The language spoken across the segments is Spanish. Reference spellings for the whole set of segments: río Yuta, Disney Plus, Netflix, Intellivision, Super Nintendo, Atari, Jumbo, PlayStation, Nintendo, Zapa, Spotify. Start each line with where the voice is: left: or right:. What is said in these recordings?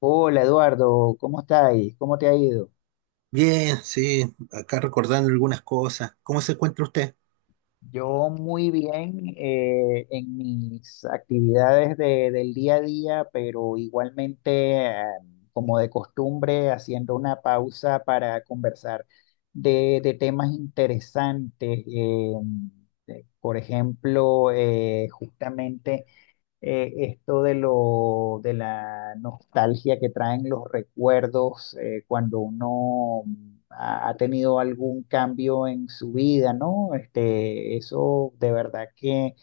left: Hola Eduardo, ¿cómo estáis? ¿Cómo te ha ido?
right: Bien, sí, acá recordando algunas cosas. ¿Cómo se encuentra usted?
left: Yo muy bien, en mis actividades del día a día, pero igualmente, como de costumbre, haciendo una pausa para conversar de temas interesantes. Por ejemplo, justamente esto de la nostalgia que traen los recuerdos, cuando uno ha tenido algún cambio en su vida, ¿no? Este, eso de verdad que,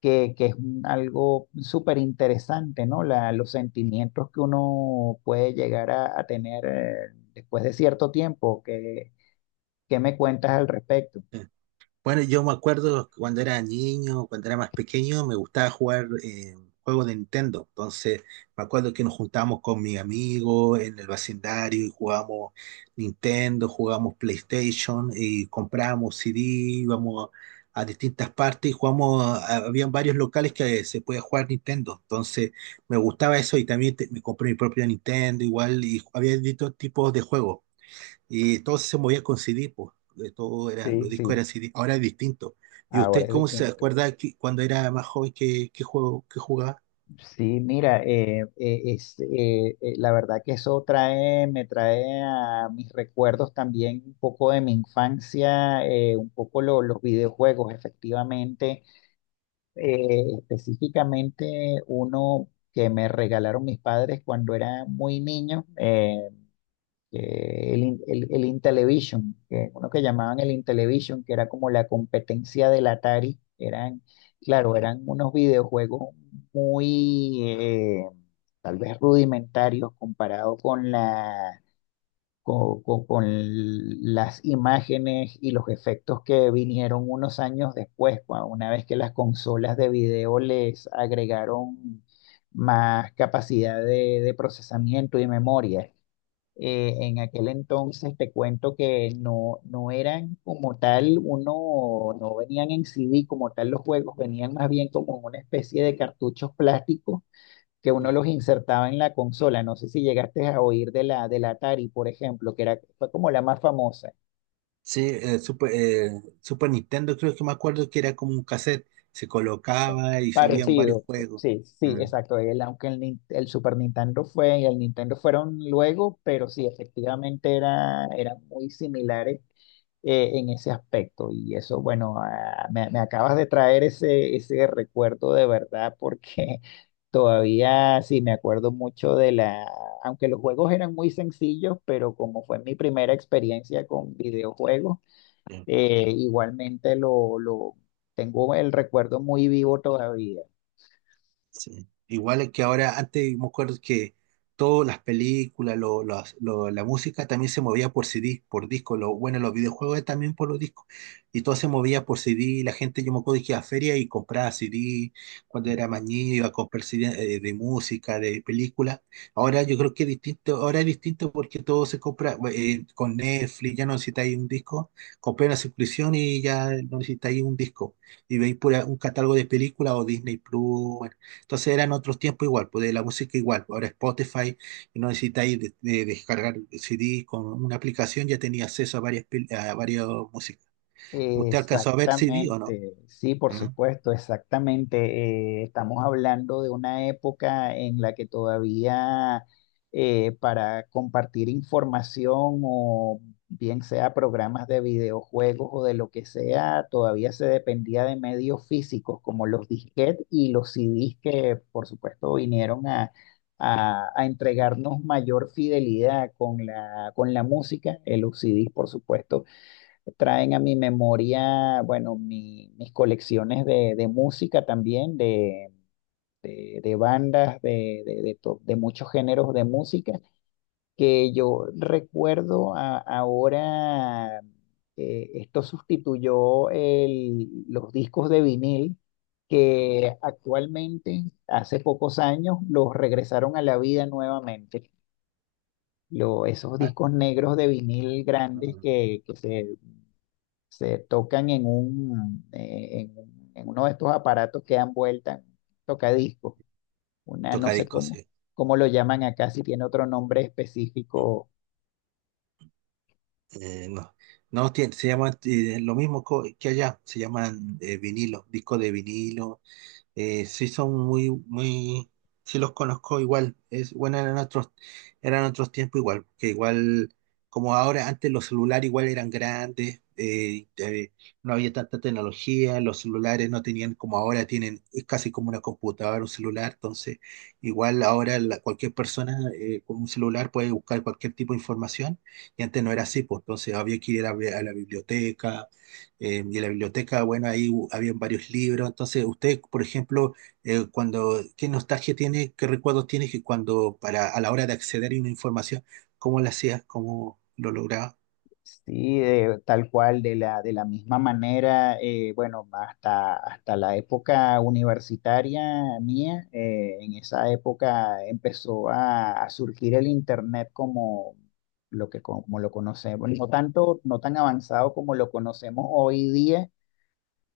left: que, que es algo súper interesante, ¿no? Los sentimientos que uno puede llegar a tener, después de cierto tiempo. ¿Qué me cuentas al respecto?
right: Bueno, yo me acuerdo cuando era niño, cuando era más pequeño, me gustaba jugar juegos de Nintendo. Entonces, me acuerdo que nos juntábamos con mis amigos en el vecindario y jugábamos Nintendo, jugábamos PlayStation y comprábamos CD, íbamos a distintas partes y jugamos, habían varios locales que se podía jugar Nintendo. Entonces, me gustaba eso y también me compré mi propio Nintendo igual y había distintos tipos de juegos. Y todo se movía con CD, pues. De todo era,
left: Sí,
right: los discos
left: sí,
right: eran CD, ahora es distinto. ¿Y
left: ahora
right: usted
left: es
right: cómo se
left: distinto.
right: acuerda que cuando era más joven qué, qué juego que jugaba?
left: Sí, mira, la verdad que eso trae, me trae a mis recuerdos también un poco de mi infancia, un poco los videojuegos, efectivamente, específicamente uno que me regalaron mis padres cuando era muy niño. Que el, In- el, El Intellivision, que uno que llamaban el Intellivision, que era como la competencia del Atari, eran, claro, eran unos videojuegos muy, tal vez rudimentarios comparado con la, con las imágenes y los efectos que vinieron unos años después, una vez que las consolas de video les agregaron más capacidad de procesamiento y memoria. En aquel entonces te cuento que no, no eran como tal, uno, no venían en CD como tal los juegos, venían más bien como en una especie de cartuchos plásticos que uno los insertaba en la consola. No sé si llegaste a oír de la Atari, por ejemplo, que era, fue como la más famosa.
right: Sí, Super Nintendo creo que me acuerdo que era como un cassette, se
left: Como
right: colocaba y se habían varios
left: parecido,
right: juegos.
left: sí, sí,
right: Mm.
left: exacto. El Super Nintendo fue y el Nintendo fueron luego, pero sí, efectivamente era, eran muy similares en ese aspecto. Y eso, bueno, ah, me acabas de traer ese recuerdo de verdad porque todavía sí me acuerdo mucho de la, aunque los juegos eran muy sencillos, pero como fue mi primera experiencia con videojuegos, lo tengo, el recuerdo muy vivo todavía.
right: Sí. Igual es que ahora, antes me acuerdo que todas las películas, la música también se movía por CD, por disco. Lo, bueno, los videojuegos también por los discos. Y todo se movía por CD. La gente, yo me acuerdo que iba a feria y compraba CD. Cuando era más niño, iba a comprar CD de música, de película. Ahora yo creo que es distinto. Ahora es distinto porque todo se compra con Netflix. Ya no necesitáis un disco. Compré una suscripción y ya no necesitáis un disco. Y veis pura, un catálogo de películas o Disney Plus. Bueno, entonces eran otros tiempos igual, pues de la música igual. Ahora Spotify, y no necesitáis de descargar CD con una aplicación, ya tenía acceso a varias, a varias músicas. ¿Usted alcanzó a ver CD o no?
left: Exactamente, sí, por
right: ¿Mm?
left: supuesto, exactamente. Estamos hablando de una época en la que todavía, para compartir información o bien sea programas de videojuegos o de lo que sea, todavía se dependía de medios físicos como los disquetes y los CDs que por supuesto vinieron a entregarnos mayor fidelidad con la música. Los CDs, por supuesto, traen a mi memoria, bueno, mis colecciones de música también, de bandas, de muchos géneros de música, que yo recuerdo ahora, esto sustituyó los discos de vinil, que actualmente, hace pocos años, los regresaron a la vida nuevamente. Esos
right: Ah,
left: discos negros de vinil grandes
right: mm,
left: que se tocan en un, en uno de estos aparatos que dan vuelta, un tocadiscos, una, no
right: toca
left: sé
right: discos,
left: cómo,
right: sí.
left: cómo lo llaman acá, si tiene otro nombre específico.
right: No, se llama lo mismo que allá, se llaman vinilo, disco de vinilo, sí son muy, muy, sí los conozco igual, es, bueno, eran otros tiempos igual, que igual, como ahora, antes los celulares igual eran grandes, no había tanta tecnología, los celulares no tenían como ahora tienen, es casi como una computadora, un celular, entonces igual ahora cualquier persona con un celular puede buscar cualquier tipo de información, y antes no era así, pues entonces había que ir a la biblioteca y en la biblioteca, bueno, ahí habían varios libros. Entonces, usted, por ejemplo, cuando, ¿qué nostalgia tiene, qué recuerdos tiene que cuando, para, a la hora de acceder a una información, cómo la hacía, cómo lo lograba?
left: Sí, tal cual, de la misma manera, bueno, hasta, hasta la época universitaria mía. En esa época empezó a surgir el internet como... lo que, como lo conocemos, no tanto, no tan avanzado como lo conocemos hoy día,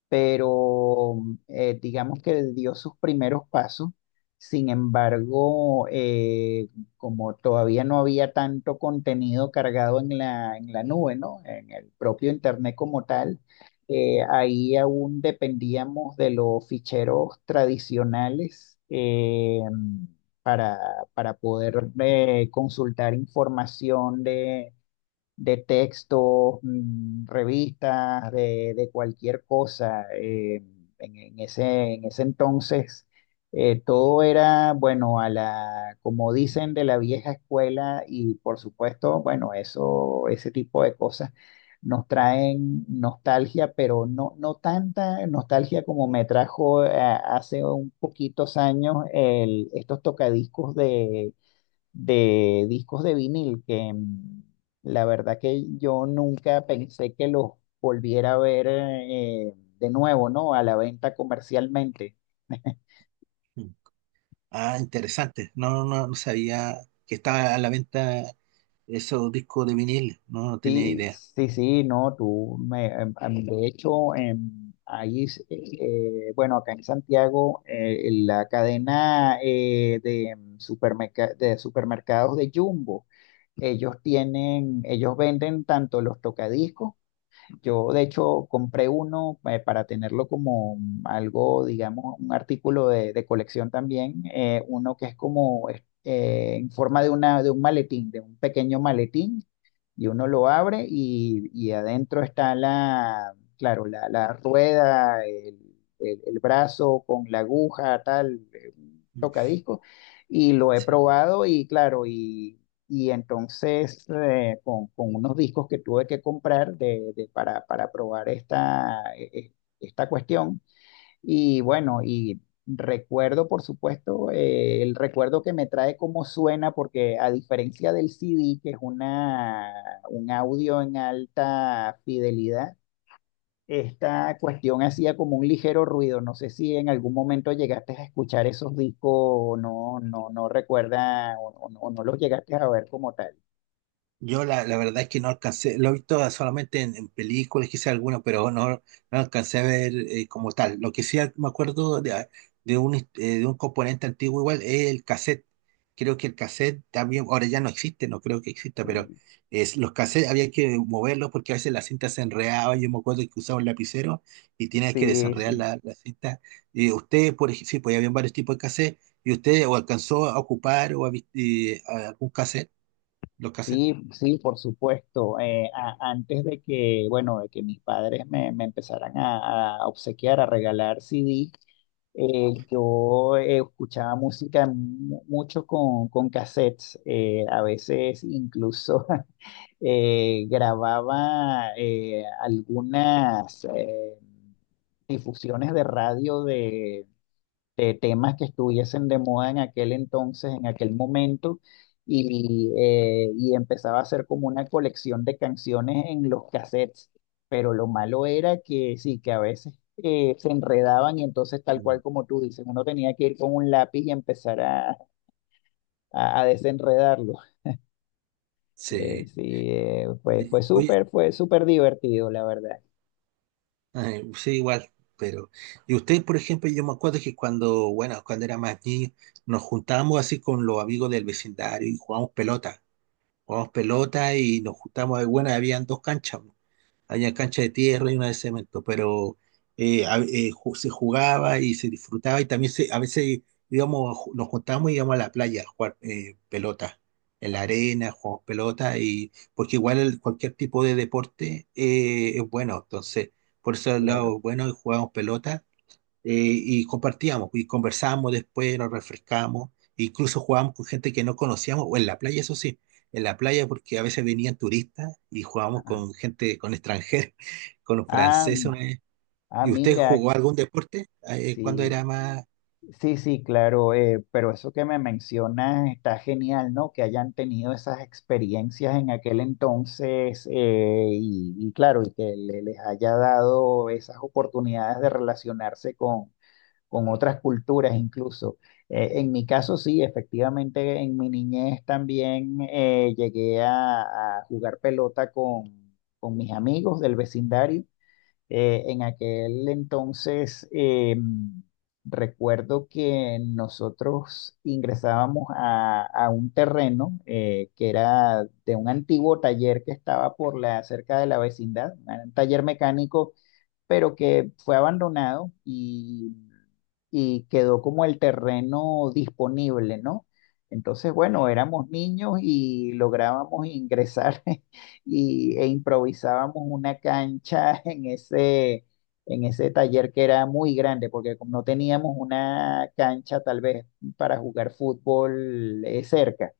left: pero, digamos que él dio sus primeros pasos. Sin embargo, como todavía no había tanto contenido cargado en la nube, ¿no? En el propio Internet como tal, ahí aún dependíamos de los ficheros tradicionales, para, para poder consultar información de texto, mm, revistas, de cualquier cosa. En ese entonces, todo era, bueno, a la, como dicen, de la vieja escuela. Y por supuesto, bueno, ese tipo de cosas nos traen nostalgia, pero no, no tanta nostalgia como me trajo, hace un poquitos años, estos tocadiscos de discos de vinil, la verdad que yo nunca pensé que los volviera a ver, de nuevo, ¿no? A la venta comercialmente.
right: Mm. Ah, interesante. No, no, no sabía que estaba a la venta esos discos de vinil. No, no tenía
left: Sí,
right: idea.
left: sí, sí, no, tú, me, em, em, de hecho, ahí, bueno, acá en Santiago, la cadena de supermercados de Jumbo, ellos tienen, ellos venden tanto los tocadiscos. Yo, de hecho, compré uno, para tenerlo como algo, digamos, un artículo de colección también, uno que es como, en forma de, una, de un maletín, de un pequeño maletín, y uno lo abre y adentro está la, claro, la rueda, el, el brazo con la aguja, tal, un
right: Mm.
left: tocadisco, y lo he
right: Sí.
left: probado y claro, y entonces, con unos discos que tuve que comprar para probar esta, esta cuestión. Y bueno, y recuerdo, por supuesto, el recuerdo que me trae cómo suena, porque a diferencia del CD, que es una, un audio en alta fidelidad, esta cuestión hacía como un ligero ruido. No sé si en algún momento llegaste a escuchar esos discos o no, no, no recuerda, o no, o no los llegaste a ver como tal.
right: Yo la, la verdad es que no alcancé, lo he visto solamente en películas, quizá alguna, pero no, no alcancé a ver como tal. Lo que sí me acuerdo de un componente antiguo igual es el cassette. Creo que el cassette también, ahora ya no existe, no creo que exista, pero
left: Sí,
right: es, los cassettes había que moverlos porque a veces la cinta se enredaba. Yo me acuerdo que usaba un lapicero y tenías que
left: sí,
right: desenredar
left: sí.
right: la, la cinta. Y usted, por ejemplo, sí, pues había varios tipos de cassette, y usted o alcanzó a ocupar o a, a algún cassette, los cassettes.
left: Sí, sí, por supuesto. Antes de que, bueno, de que mis padres me empezaran a obsequiar, a regalar CD, yo escuchaba música mucho con cassettes. A veces incluso grababa algunas difusiones de radio de temas que estuviesen de moda en aquel entonces, en aquel momento, y empezaba a hacer como una colección de canciones en los cassettes. Pero lo malo era que sí, que a veces se enredaban y entonces tal cual como tú dices, uno tenía que ir con un lápiz y empezar a desenredarlo.
right: Sí.
left: Sí, fue,
right: Y, oye,
left: fue súper divertido, la verdad.
right: ay, sí, igual, pero... Y ustedes, por ejemplo, yo me acuerdo que cuando, bueno, cuando era más niño, nos juntábamos así con los amigos del vecindario y jugábamos pelota. Jugábamos pelota y nos juntábamos, bueno, habían dos canchas. Había cancha de tierra y una de cemento, pero se jugaba y se disfrutaba y también se, a veces digamos, nos juntábamos y íbamos a la playa a jugar pelota, en la arena, jugamos pelota, y, porque igual cualquier tipo de deporte es bueno, entonces por eso es
left: Claro.
right: lo bueno y jugábamos pelota, y compartíamos y conversábamos después, nos refrescábamos, e incluso jugábamos con gente que no conocíamos, o en la playa, eso sí, en la playa porque a veces venían turistas y jugábamos
left: Ajá.
right: con gente, con extranjeros, con los
left: Ah,
right: franceses. Una vez.
left: ah,
right: ¿Y usted
left: mira,
right: jugó algún deporte cuando era
left: sí.
right: más...
left: Sí, sí, claro, pero eso que me mencionas está genial, ¿no? Que hayan tenido esas experiencias en aquel entonces, y claro, y que les haya dado esas oportunidades de relacionarse con otras culturas incluso. En mi caso, sí, efectivamente, en mi niñez también llegué a jugar pelota con mis amigos del vecindario. En aquel entonces, recuerdo que nosotros ingresábamos a un terreno que era de un antiguo taller que estaba por la, cerca de la vecindad, un taller mecánico, pero que fue abandonado y quedó como el terreno disponible, ¿no? Entonces, bueno, éramos niños y lográbamos ingresar y, e improvisábamos una cancha en ese taller que era muy grande, porque como no teníamos una cancha tal vez para jugar fútbol cerca.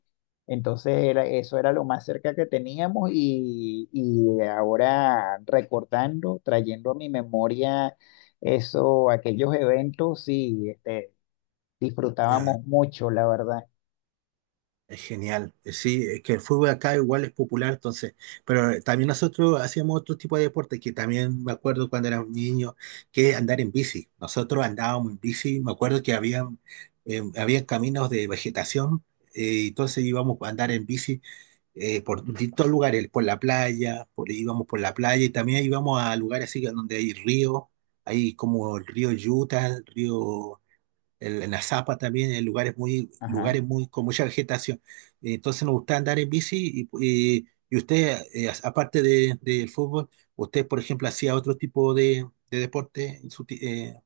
left: Entonces era, eso era lo más cerca que teníamos, y ahora recordando, trayendo a mi memoria eso, aquellos eventos, sí, este, disfrutábamos mucho, la verdad.
right: Es genial, sí, es que el fútbol acá igual es popular, entonces, pero también nosotros hacíamos otro tipo de deporte que también me acuerdo cuando éramos niños, que andar en bici. Nosotros andábamos en bici, me acuerdo que habían, habían caminos de vegetación, entonces íbamos a andar en bici por distintos lugares, por la playa, por, íbamos por la playa y también íbamos a lugares así que donde hay ríos, hay como el río Yuta, el río en la Zapa también, en
left: Ajá.
right: lugares muy, con mucha vegetación. Entonces nos gusta andar en bici y usted, aparte de, del fútbol, usted, por ejemplo, hacía otro tipo de deporte en su,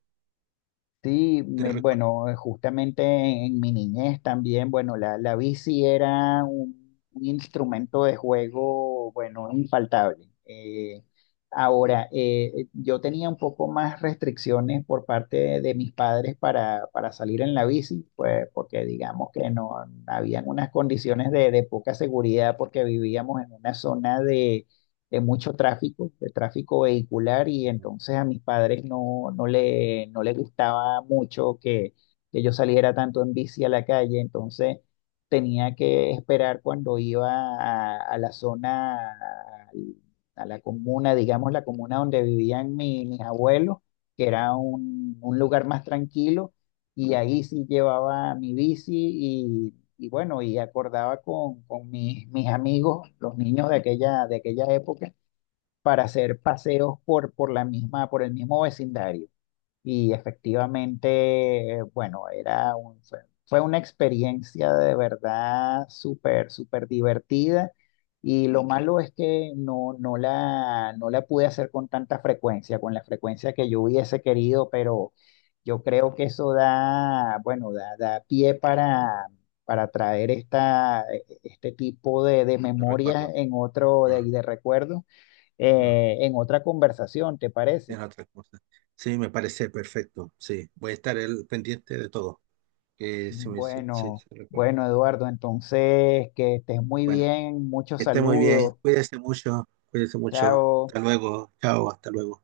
left: Sí,
right: de recuerdo.
left: bueno, justamente en mi niñez también, bueno, la bici era un instrumento de juego, bueno, infaltable. Ahora, yo tenía un poco más restricciones por parte de mis padres para salir en la bici, pues porque digamos que no habían unas condiciones de poca seguridad porque vivíamos en una zona de mucho tráfico, de tráfico vehicular, y
right: Ujú,
left: entonces a mis padres no, no le, no les gustaba mucho que yo saliera tanto en bici a la calle. Entonces tenía que esperar cuando iba a la zona, al- a la comuna, digamos la comuna donde vivían mis abuelos, que era un lugar más tranquilo, y ahí sí llevaba mi bici y bueno, y acordaba con mis, mis amigos, los niños de aquella época, para hacer paseos por la misma, por el mismo vecindario. Y efectivamente, bueno, fue una experiencia de verdad súper, súper divertida. Y lo malo es que no, no la, no la pude hacer con tanta frecuencia, con la frecuencia que yo hubiese querido, pero yo creo que eso da, bueno, da, da pie para traer esta, este tipo de
right: esto
left: memorias
right: recuerdo.
left: en otro,
right: Mm,
left: de recuerdos,
right: mm,
left: en otra conversación, ¿te parece?
right: en otras cosas. Sí, me parece perfecto. Sí, voy a estar el, pendiente de todo. Que se me- se- se-
left: Bueno,
right: se recuerda.
left: bueno, Eduardo, entonces que estés muy
right: Bueno,
left: bien, muchos
right: que esté muy bien.
left: saludos,
right: Cuídese mucho. Cuídese mucho.
left: chao.
right: Hasta luego. Chao, hasta luego.